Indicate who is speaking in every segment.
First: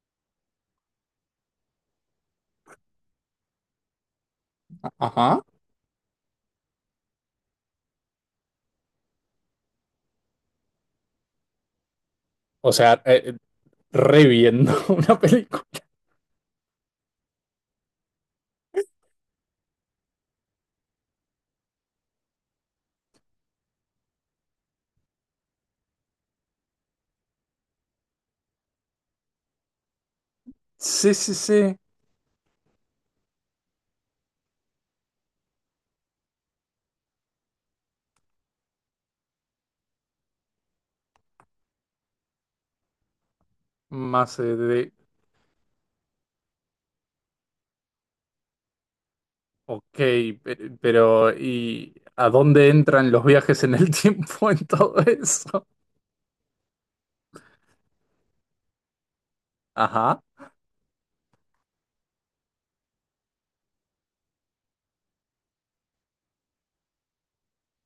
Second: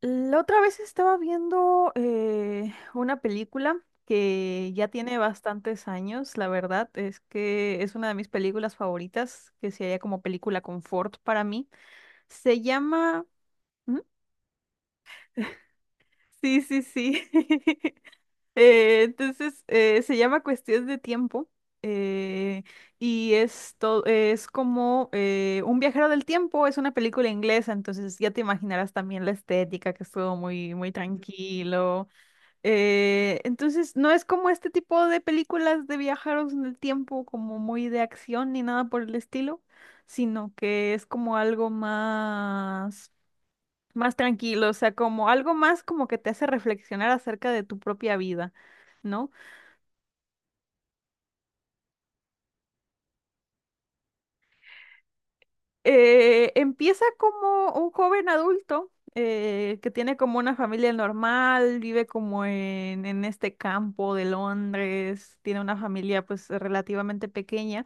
Speaker 1: La otra vez estaba viendo una película que ya tiene
Speaker 2: Ajá.
Speaker 1: bastantes años, la verdad es que es una de mis películas favoritas, que se halla como película confort para mí. Se
Speaker 2: O sea,
Speaker 1: llama... ¿Mm?
Speaker 2: reviendo una película.
Speaker 1: Sí, sí, sí. Se llama Cuestión de Tiempo eh, y es, es como un viajero del tiempo, es una película inglesa, entonces ya te imaginarás también la estética, que es todo muy, muy
Speaker 2: Sí, sí, sí.
Speaker 1: tranquilo. No es como este tipo de películas de viajeros en el tiempo, como muy de acción ni nada por el estilo, sino que es como algo más, más
Speaker 2: Más
Speaker 1: tranquilo, o
Speaker 2: de...
Speaker 1: sea, como algo más como que te hace reflexionar acerca de tu propia vida, ¿no?
Speaker 2: Ok, pero ¿y a dónde entran los viajes en el tiempo en todo eso?
Speaker 1: Empieza como un joven adulto. Que tiene
Speaker 2: Ajá.
Speaker 1: como una familia normal, vive como en este campo de Londres, tiene una familia pues relativamente pequeña.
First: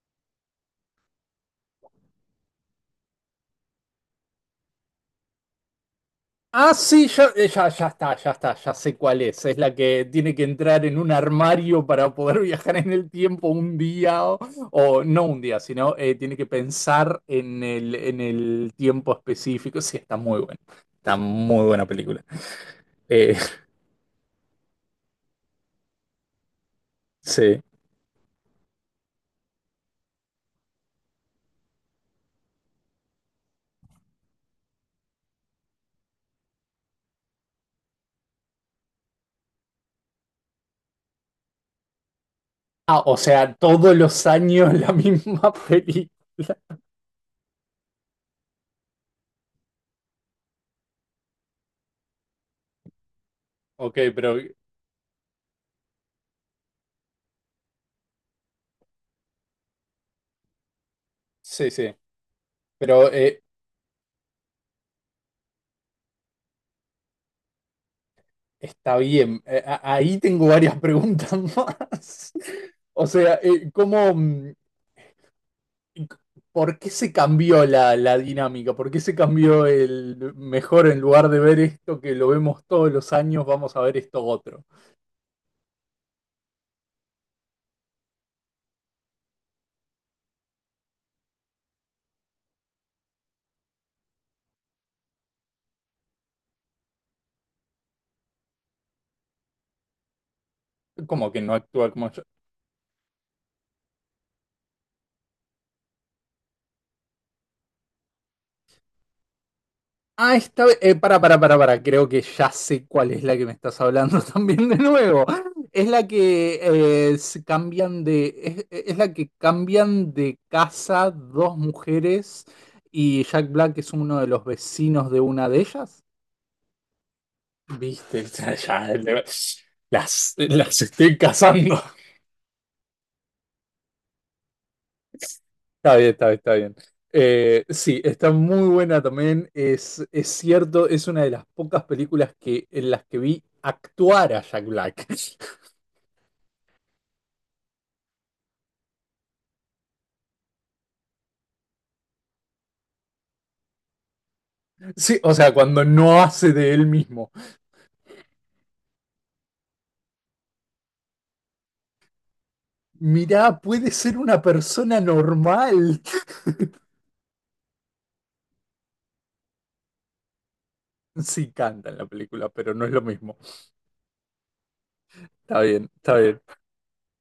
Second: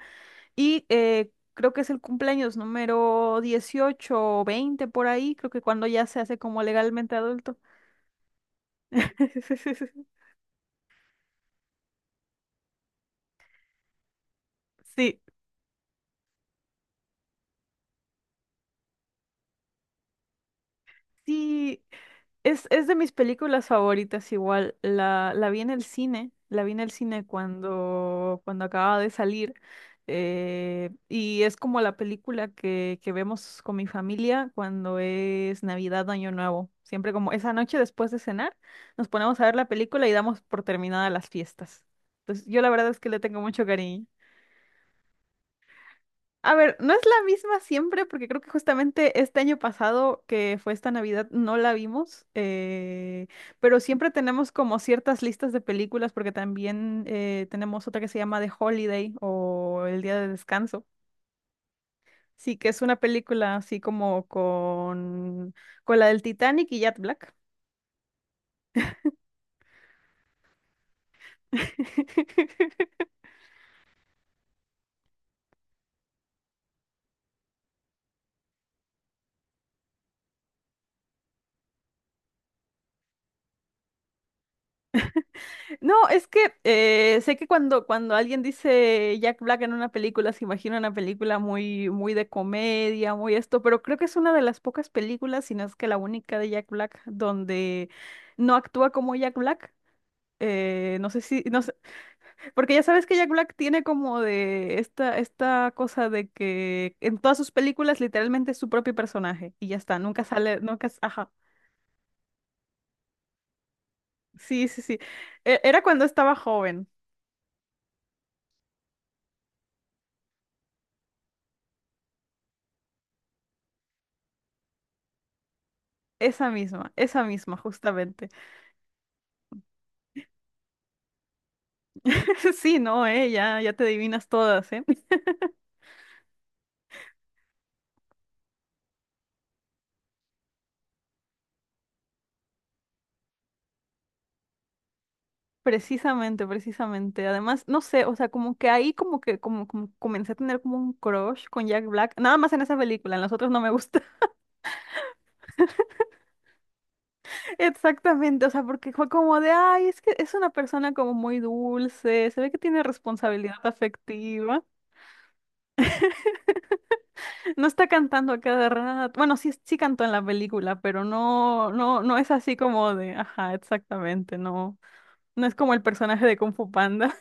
Speaker 1: Y creo que es el cumpleaños número 18 o 20 por ahí, creo que cuando ya se hace como
Speaker 2: Ah, sí,
Speaker 1: legalmente
Speaker 2: ya,
Speaker 1: adulto.
Speaker 2: ya, ya está, ya está, ya sé cuál es. Es la que tiene que entrar en un armario para poder viajar en el tiempo un día, o
Speaker 1: Sí,
Speaker 2: no un día, sino tiene que pensar en el tiempo específico. Sí, está muy buena. Está muy
Speaker 1: sí.
Speaker 2: buena película.
Speaker 1: Es de mis
Speaker 2: Eh,
Speaker 1: películas favoritas igual. La vi en el cine, la vi en el cine
Speaker 2: Sí.
Speaker 1: cuando acababa de salir. Y es como la película que vemos con mi familia cuando es Navidad, Año Nuevo. Siempre como esa noche después de cenar, nos ponemos a ver la película y damos por terminada las fiestas. Entonces, yo la verdad es
Speaker 2: Ah,
Speaker 1: que
Speaker 2: o
Speaker 1: le tengo
Speaker 2: sea,
Speaker 1: mucho
Speaker 2: todos
Speaker 1: cariño.
Speaker 2: los años la misma película.
Speaker 1: A ver, no es la misma siempre, porque creo que justamente este año pasado, que fue esta Navidad, no la vimos, pero
Speaker 2: Ok,
Speaker 1: siempre
Speaker 2: pero
Speaker 1: tenemos como ciertas listas de películas, porque también tenemos otra que se llama The Holiday o El Día de Descanso.
Speaker 2: sí, sí.
Speaker 1: Sí, que es una
Speaker 2: Pero
Speaker 1: película así como con la del Titanic y Jack Black.
Speaker 2: está bien. Ahí tengo varias preguntas más. O sea, ¿cómo, c- por qué se cambió la, la dinámica? ¿Por qué se cambió el mejor en lugar de ver esto que lo vemos todos los años, vamos a ver esto otro?
Speaker 1: No, es que sé que cuando alguien dice Jack Black en una película, se imagina una película muy, muy de comedia, muy esto, pero creo que es una de las pocas películas, si no es que la única de Jack Black, donde no actúa como Jack Black. No sé
Speaker 2: Como que
Speaker 1: si,
Speaker 2: no
Speaker 1: no sé,
Speaker 2: actúa como.
Speaker 1: porque ya sabes que Jack Black tiene como de esta, esta cosa de que en todas sus películas literalmente es su propio personaje y ya está, nunca
Speaker 2: Ah,
Speaker 1: sale,
Speaker 2: esta vez,
Speaker 1: nunca, ajá,
Speaker 2: para, creo que ya sé cuál es la que me estás hablando
Speaker 1: sí,
Speaker 2: también de
Speaker 1: sí, sí.
Speaker 2: nuevo.
Speaker 1: Era
Speaker 2: Es
Speaker 1: cuando
Speaker 2: la
Speaker 1: estaba
Speaker 2: que
Speaker 1: joven,
Speaker 2: se cambian de, es la que cambian de casa dos mujeres y Jack Black es uno de los vecinos de una de ellas.
Speaker 1: esa misma,
Speaker 2: Viste,
Speaker 1: justamente.
Speaker 2: ya, ya, las estoy cazando.
Speaker 1: Sí, no, ya, ya te adivinas todas, ¿eh?
Speaker 2: Está bien, está bien, está bien. Sí, está muy buena también. Es cierto, es una de las pocas películas que, en las que vi actuar a Jack Black.
Speaker 1: Precisamente, precisamente. Además, no sé, o sea, como que ahí como que como, como comencé a tener como un crush con Jack Black, nada más en esa película, en las otras no me gusta.
Speaker 2: Sí, o sea, cuando no hace de él mismo.
Speaker 1: Exactamente, o sea, porque fue como de, ay, es que es una persona como muy dulce, se ve que tiene responsabilidad
Speaker 2: Mirá, puede ser una
Speaker 1: afectiva,
Speaker 2: persona normal.
Speaker 1: no está cantando a cada rato. Bueno, sí, sí cantó en la película, pero
Speaker 2: Sí,
Speaker 1: no,
Speaker 2: canta en
Speaker 1: no,
Speaker 2: la
Speaker 1: no es
Speaker 2: película,
Speaker 1: así
Speaker 2: pero no es
Speaker 1: como
Speaker 2: lo
Speaker 1: de,
Speaker 2: mismo.
Speaker 1: ajá, exactamente, no, no es
Speaker 2: Está
Speaker 1: como el
Speaker 2: bien, está
Speaker 1: personaje de
Speaker 2: bien.
Speaker 1: Kung Fu Panda.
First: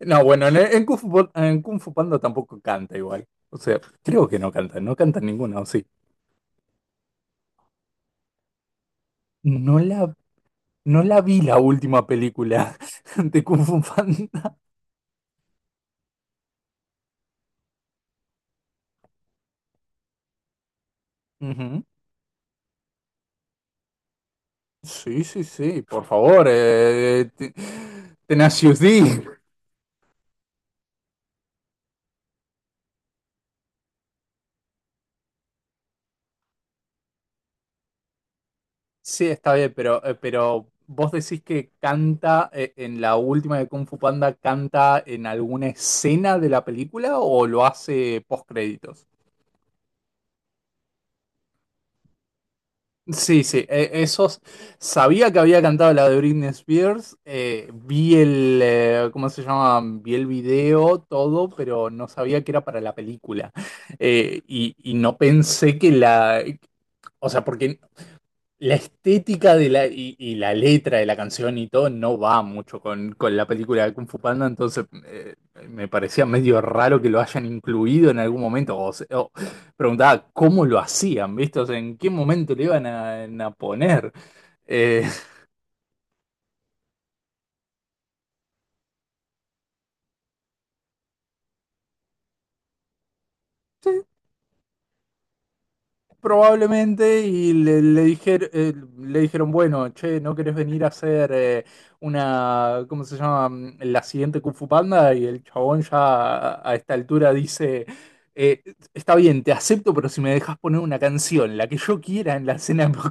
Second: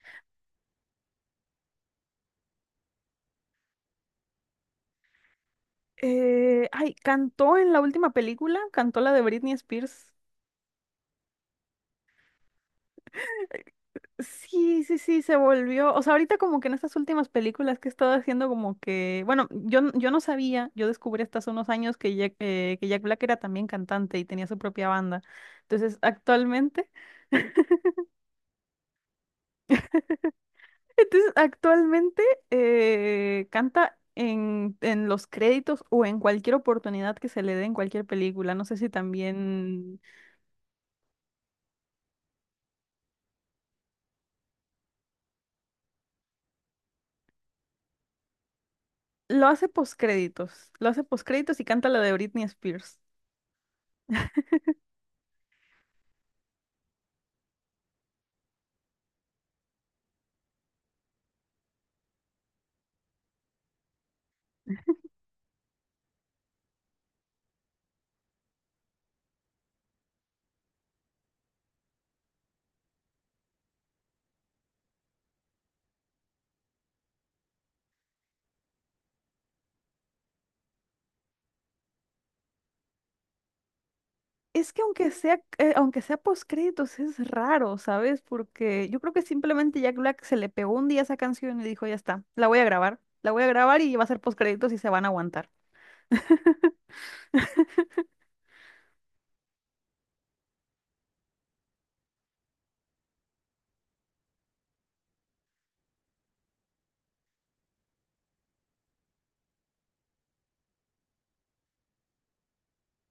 Speaker 2: No, bueno, en Kung Fu, en Kung Fu Panda tampoco canta igual. O sea, creo que no canta, no canta ninguna, o sí.
Speaker 1: Ay, cantó en la última película, cantó la de Britney
Speaker 2: No la.
Speaker 1: Spears.
Speaker 2: No la vi la última película de Kung Fu Panda.
Speaker 1: Sí, sí, sí, se volvió. O sea, ahorita como que en estas últimas películas que he estado haciendo como que, bueno, yo, yo no sabía, yo descubrí hasta hace unos
Speaker 2: Ujú.
Speaker 1: años que Jack Black era también cantante y tenía su propia banda.
Speaker 2: Sí, sí, sí,
Speaker 1: Entonces,
Speaker 2: por favor.
Speaker 1: actualmente,
Speaker 2: Tenacious D.
Speaker 1: entonces, actualmente canta en los créditos o en cualquier oportunidad que se le dé en cualquier película. No sé si
Speaker 2: Sí, está bien,
Speaker 1: también
Speaker 2: pero vos decís que canta en la última de Kung Fu Panda, ¿canta en alguna escena de la película o lo hace post créditos?
Speaker 1: lo hace postcréditos. Lo hace postcréditos y canta la de Britney Spears.
Speaker 2: Sí, sí, esos. Sabía que había cantado la de Britney Spears. Eh, vi el. Eh, ¿cómo se llama? Vi el video, todo, pero no sabía que era para la película. Y no pensé que la. O sea, porque la estética de la, y la letra de la canción y todo no va mucho con la película de Kung Fu Panda, entonces me parecía medio raro que lo hayan incluido en algún momento. O preguntaba cómo lo hacían, ¿viste? O sea, en qué momento le iban a poner.
Speaker 1: Es que
Speaker 2: Eh,
Speaker 1: aunque sea postcréditos, es raro, ¿sabes? Porque yo creo que simplemente Jack Black se le pegó un día esa canción y dijo, ya está, la voy a grabar. La voy a grabar y va a ser postcréditos y se van a aguantar.
Speaker 2: Probablemente, y le, le dijeron, bueno, che, ¿no querés venir a hacer una, ¿cómo se llama? La siguiente Kung Fu Panda, y el chabón ya a esta altura dice, eh, está bien, te acepto, pero si me dejas poner una canción, la que yo quiera en la escena de los.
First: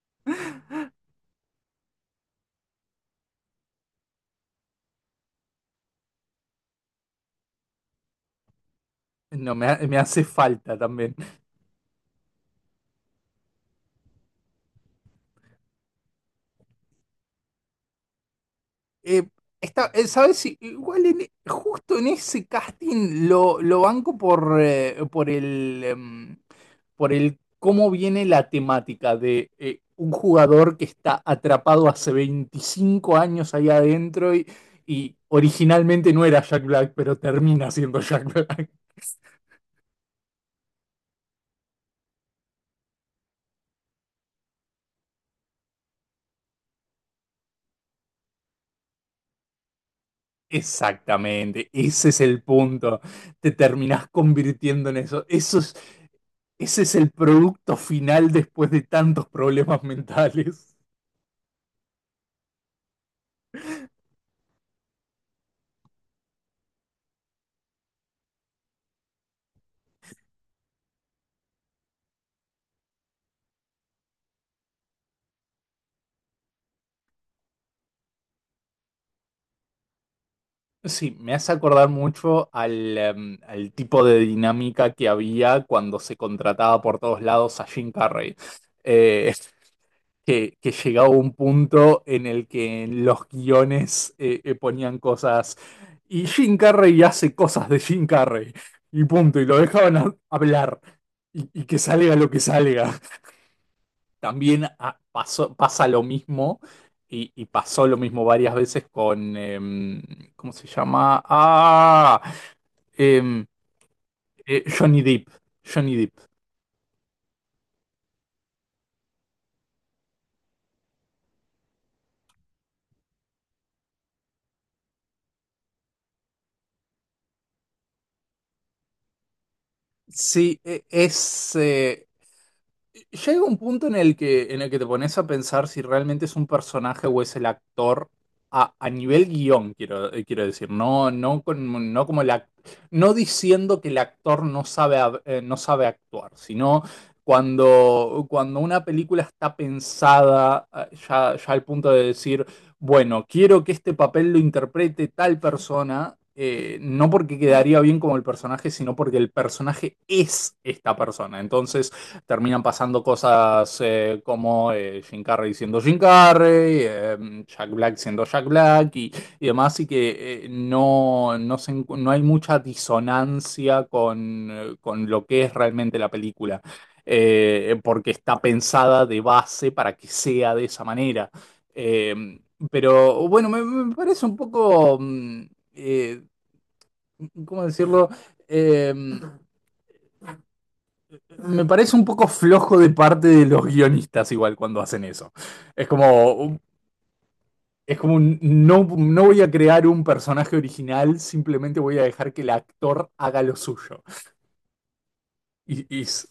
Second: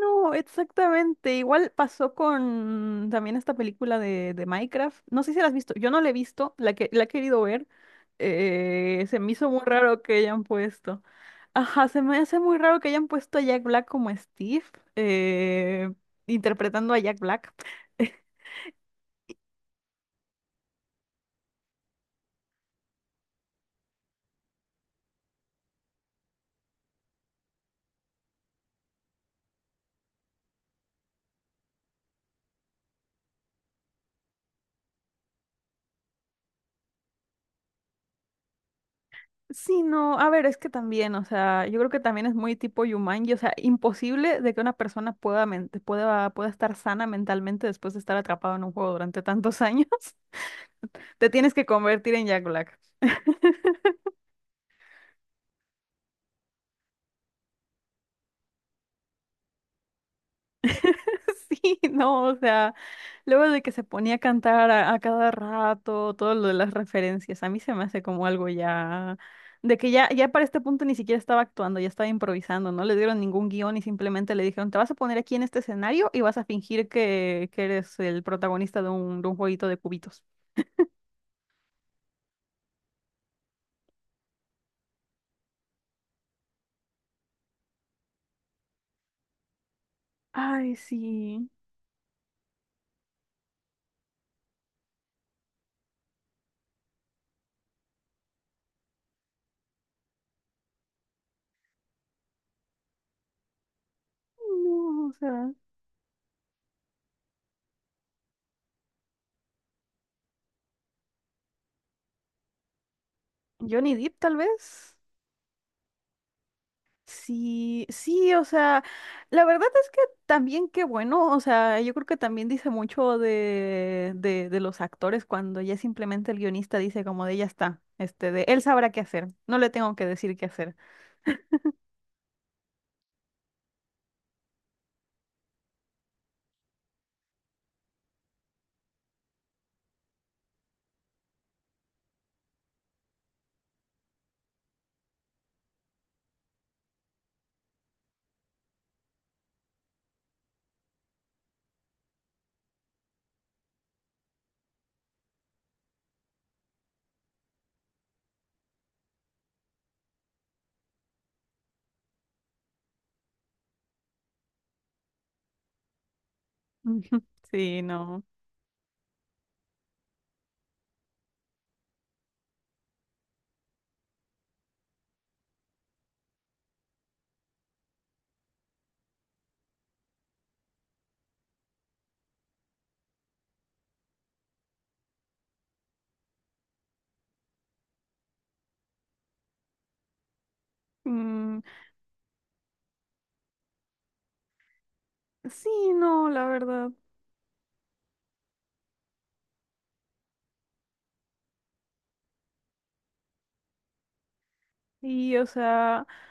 Speaker 1: No, exactamente. Igual pasó con también esta película de Minecraft. No sé si la has visto. Yo no la he visto, la que la he querido ver. Se me hizo
Speaker 2: No,
Speaker 1: muy
Speaker 2: me, me
Speaker 1: raro que
Speaker 2: hace
Speaker 1: hayan
Speaker 2: falta
Speaker 1: puesto.
Speaker 2: también.
Speaker 1: Ajá, se me hace muy raro que hayan puesto a Jack Black como Steve, eh, interpretando a Jack Black.
Speaker 2: Eh, está, ¿sabes? Si igual en justo en ese casting lo banco por el, por el cómo viene la temática de un jugador que está atrapado hace 25 años ahí adentro y originalmente no era Jack Black, pero termina siendo Jack Black.
Speaker 1: Sí, no, a ver, es que también, o sea, yo creo que también es muy tipo Yumanji, o sea, imposible de que una persona pueda, pueda, pueda estar sana mentalmente después de estar atrapado en un juego durante tantos años. Te tienes que
Speaker 2: Exactamente, ese
Speaker 1: convertir
Speaker 2: es
Speaker 1: en
Speaker 2: el
Speaker 1: Jack Black.
Speaker 2: punto. Te terminás convirtiendo en eso. Eso es, ese es el producto final después de tantos problemas mentales.
Speaker 1: Sí, no, o sea. Luego de que se ponía a cantar a cada rato, todo lo de las referencias, a mí se me hace como algo ya, de que ya, ya para este punto ni siquiera estaba actuando, ya estaba improvisando, no le dieron ningún guión y simplemente le dijeron, te vas a poner aquí en este escenario y vas a fingir que eres el protagonista de un jueguito de cubitos.
Speaker 2: Sí, me hace acordar mucho al, al tipo de dinámica que había cuando se contrataba por todos lados a Jim Carrey. Eh, que
Speaker 1: Ay,
Speaker 2: llegaba un
Speaker 1: sí.
Speaker 2: punto en el que en los guiones ponían cosas y Jim Carrey hace cosas de Jim Carrey y punto, y lo dejaban hablar y que salga lo que salga. También ah,
Speaker 1: No, o sea,
Speaker 2: pasa lo mismo y pasó lo mismo varias veces con, ¿cómo se llama? Ah, em,
Speaker 1: Johnny Depp tal vez.
Speaker 2: Johnny Depp. Johnny Depp.
Speaker 1: Sí, sí, o sea, la verdad es que también qué bueno, o sea, yo creo que también dice mucho de los actores cuando ya simplemente el guionista dice como de ya está, este, de él sabrá qué hacer, no le tengo que decir qué
Speaker 2: Sí,
Speaker 1: hacer.
Speaker 2: es... llega un punto en el que te pones a pensar si realmente es un personaje o es el actor a nivel guión, quiero, quiero decir, no, no, no como la. No diciendo que el actor no sabe, no sabe actuar, sino cuando, cuando una película está pensada ya, ya al punto de decir, bueno, quiero que este papel lo interprete tal persona, no porque quedaría bien como el personaje, sino porque el personaje es esta persona. Entonces terminan pasando cosas como Jim Carrey siendo Jim Carrey,
Speaker 1: Ujú.
Speaker 2: Jack
Speaker 1: Sí,
Speaker 2: Black
Speaker 1: no.
Speaker 2: siendo Jack Black y demás, y que no, no, se. No hay mucha disonancia con lo que es realmente la película. Eh, porque está pensada de base para que sea de esa manera. Eh, pero bueno, me parece un poco, eh, ¿cómo decirlo? Eh,
Speaker 1: Mm,
Speaker 2: me parece un poco flojo de parte de los guionistas igual cuando hacen eso.
Speaker 1: sí,
Speaker 2: Es
Speaker 1: no,
Speaker 2: como,
Speaker 1: la verdad.
Speaker 2: es como no, no voy a crear un personaje original, simplemente voy a dejar que el actor haga lo suyo.
Speaker 1: Y, o
Speaker 2: Y,
Speaker 1: sea,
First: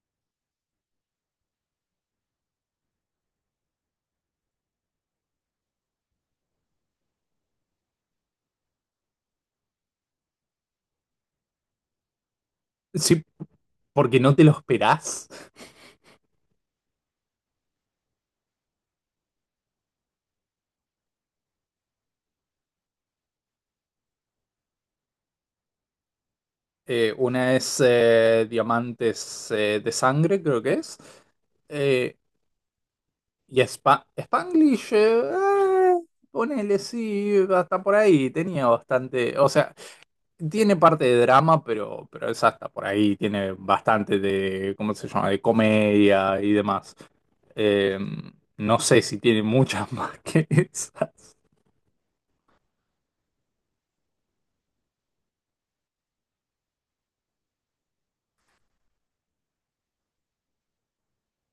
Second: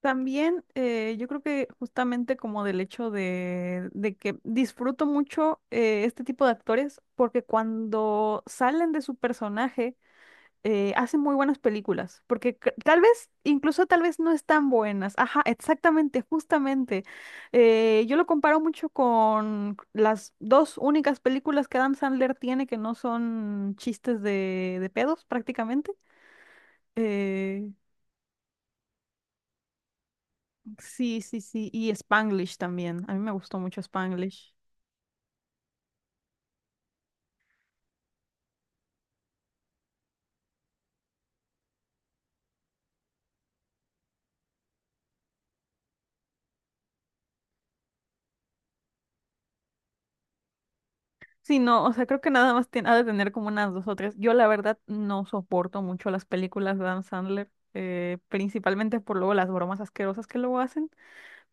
Speaker 1: también yo creo que justamente como del hecho de que disfruto mucho este tipo de actores porque cuando salen de su personaje, hace muy buenas películas, porque tal
Speaker 2: sí,
Speaker 1: vez, incluso tal vez
Speaker 2: porque
Speaker 1: no
Speaker 2: no te lo
Speaker 1: están buenas.
Speaker 2: esperás.
Speaker 1: Ajá, exactamente, justamente. Yo lo comparo mucho con las dos únicas películas que Adam Sandler tiene que no son chistes de pedos prácticamente.
Speaker 2: Una
Speaker 1: Eh,
Speaker 2: es Diamantes de Sangre, creo que es.
Speaker 1: sí, sí, sí, y
Speaker 2: Eh,
Speaker 1: Spanglish también. A mí me gustó
Speaker 2: Y
Speaker 1: mucho Spanglish.
Speaker 2: Spanglish, ah, ponele, sí, hasta por ahí, tenía bastante, o sea, tiene parte de drama, pero es hasta por ahí, tiene bastante de, ¿cómo se llama?, de comedia y demás. Eh, no sé si tiene muchas más que esas.
Speaker 1: Sí, no, o sea, creo que nada más tiene, ha de tener como unas dos o tres. Yo la verdad no soporto mucho las películas de Adam Sandler, principalmente por luego las bromas asquerosas que luego hacen,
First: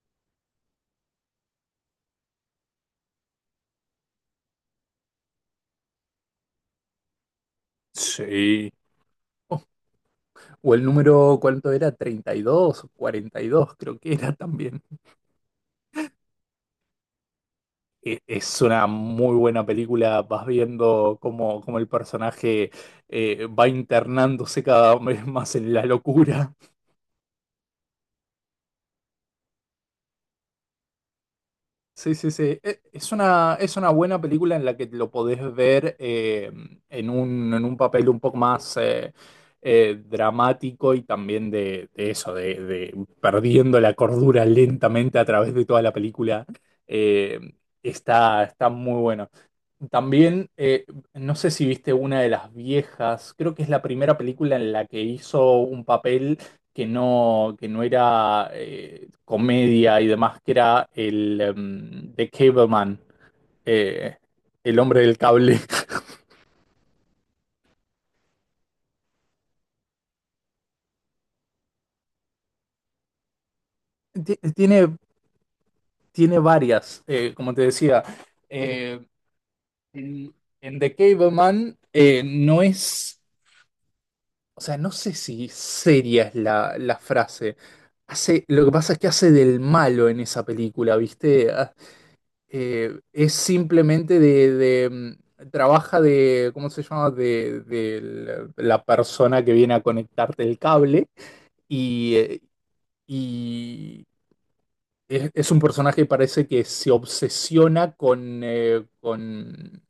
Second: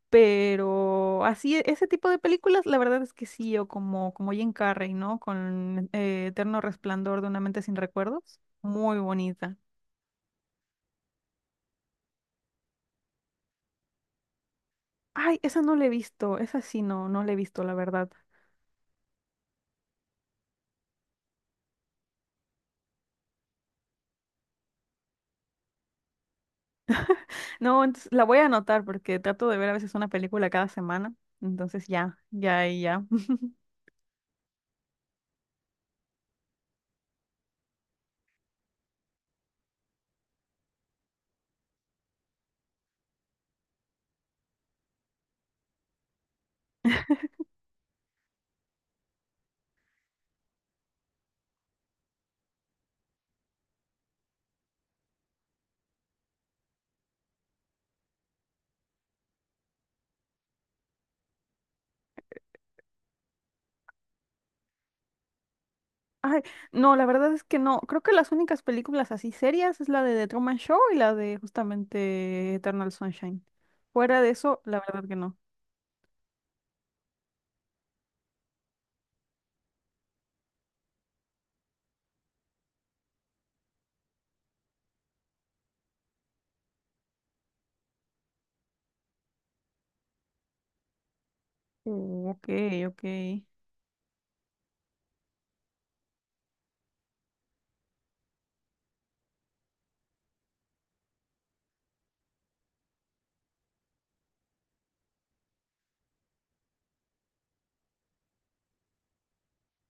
Speaker 1: pero así, ese tipo de películas, la verdad es que sí, o como, como Jim Carrey, ¿no? Con Eterno Resplandor de una mente sin recuerdos,
Speaker 2: Sí.
Speaker 1: muy bonita.
Speaker 2: O el número, ¿cuánto era? 32 o 42 creo que era también.
Speaker 1: Ay, esa no la he visto, esa sí no, no la he visto, la verdad.
Speaker 2: Es una muy buena película, vas viendo cómo, cómo el personaje va internándose cada vez más en la locura.
Speaker 1: No, entonces la voy a anotar porque trato de ver a veces una película cada semana, entonces
Speaker 2: Sí,
Speaker 1: ya,
Speaker 2: sí, sí.
Speaker 1: ya, y ya.
Speaker 2: Es una buena película en la que lo podés ver en un papel un poco más dramático y también de eso, de perdiendo la cordura lentamente a través de toda la película. Eh, está, está muy bueno. También, no sé si viste una de las viejas, creo que es la primera película en la que hizo un papel que no era comedia y demás, que era el The Cableman, eh, el hombre del cable.
Speaker 1: Ay, no, la verdad es que no. Creo que las únicas películas así serias es la de The Truman Show y la de justamente Eternal Sunshine. Fuera de eso, la
Speaker 2: Tiene,
Speaker 1: verdad que no.
Speaker 2: tiene varias, como te decía. Eh, en, en The Cableman no es, o sea, no sé si seria es la, la frase. Hace, lo que pasa es que hace del malo en esa película, ¿viste? Ah,
Speaker 1: Ok, ok.
Speaker 2: es simplemente de, trabaja de, ¿cómo se llama? De la persona que viene a conectarte el cable y, eh, y es un personaje que parece que se obsesiona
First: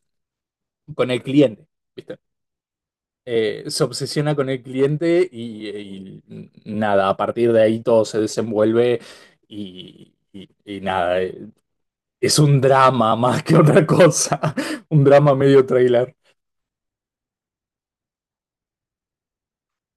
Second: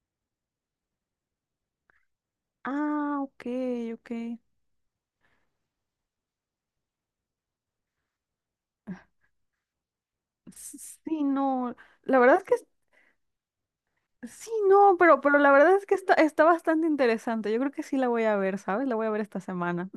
Speaker 2: con el cliente, ¿viste?
Speaker 1: Ah, ok,
Speaker 2: Se
Speaker 1: ok.
Speaker 2: obsesiona con el cliente y nada, a partir de ahí todo se desenvuelve y,
Speaker 1: S-
Speaker 2: y nada,
Speaker 1: Sí, no. La verdad
Speaker 2: es
Speaker 1: es que
Speaker 2: un drama más que otra
Speaker 1: sí,
Speaker 2: cosa.
Speaker 1: no,
Speaker 2: Un drama
Speaker 1: pero la
Speaker 2: medio
Speaker 1: verdad es que está,
Speaker 2: trailer.
Speaker 1: está bastante interesante. Yo creo que sí la voy a ver, ¿sabes? La voy a ver esta semana.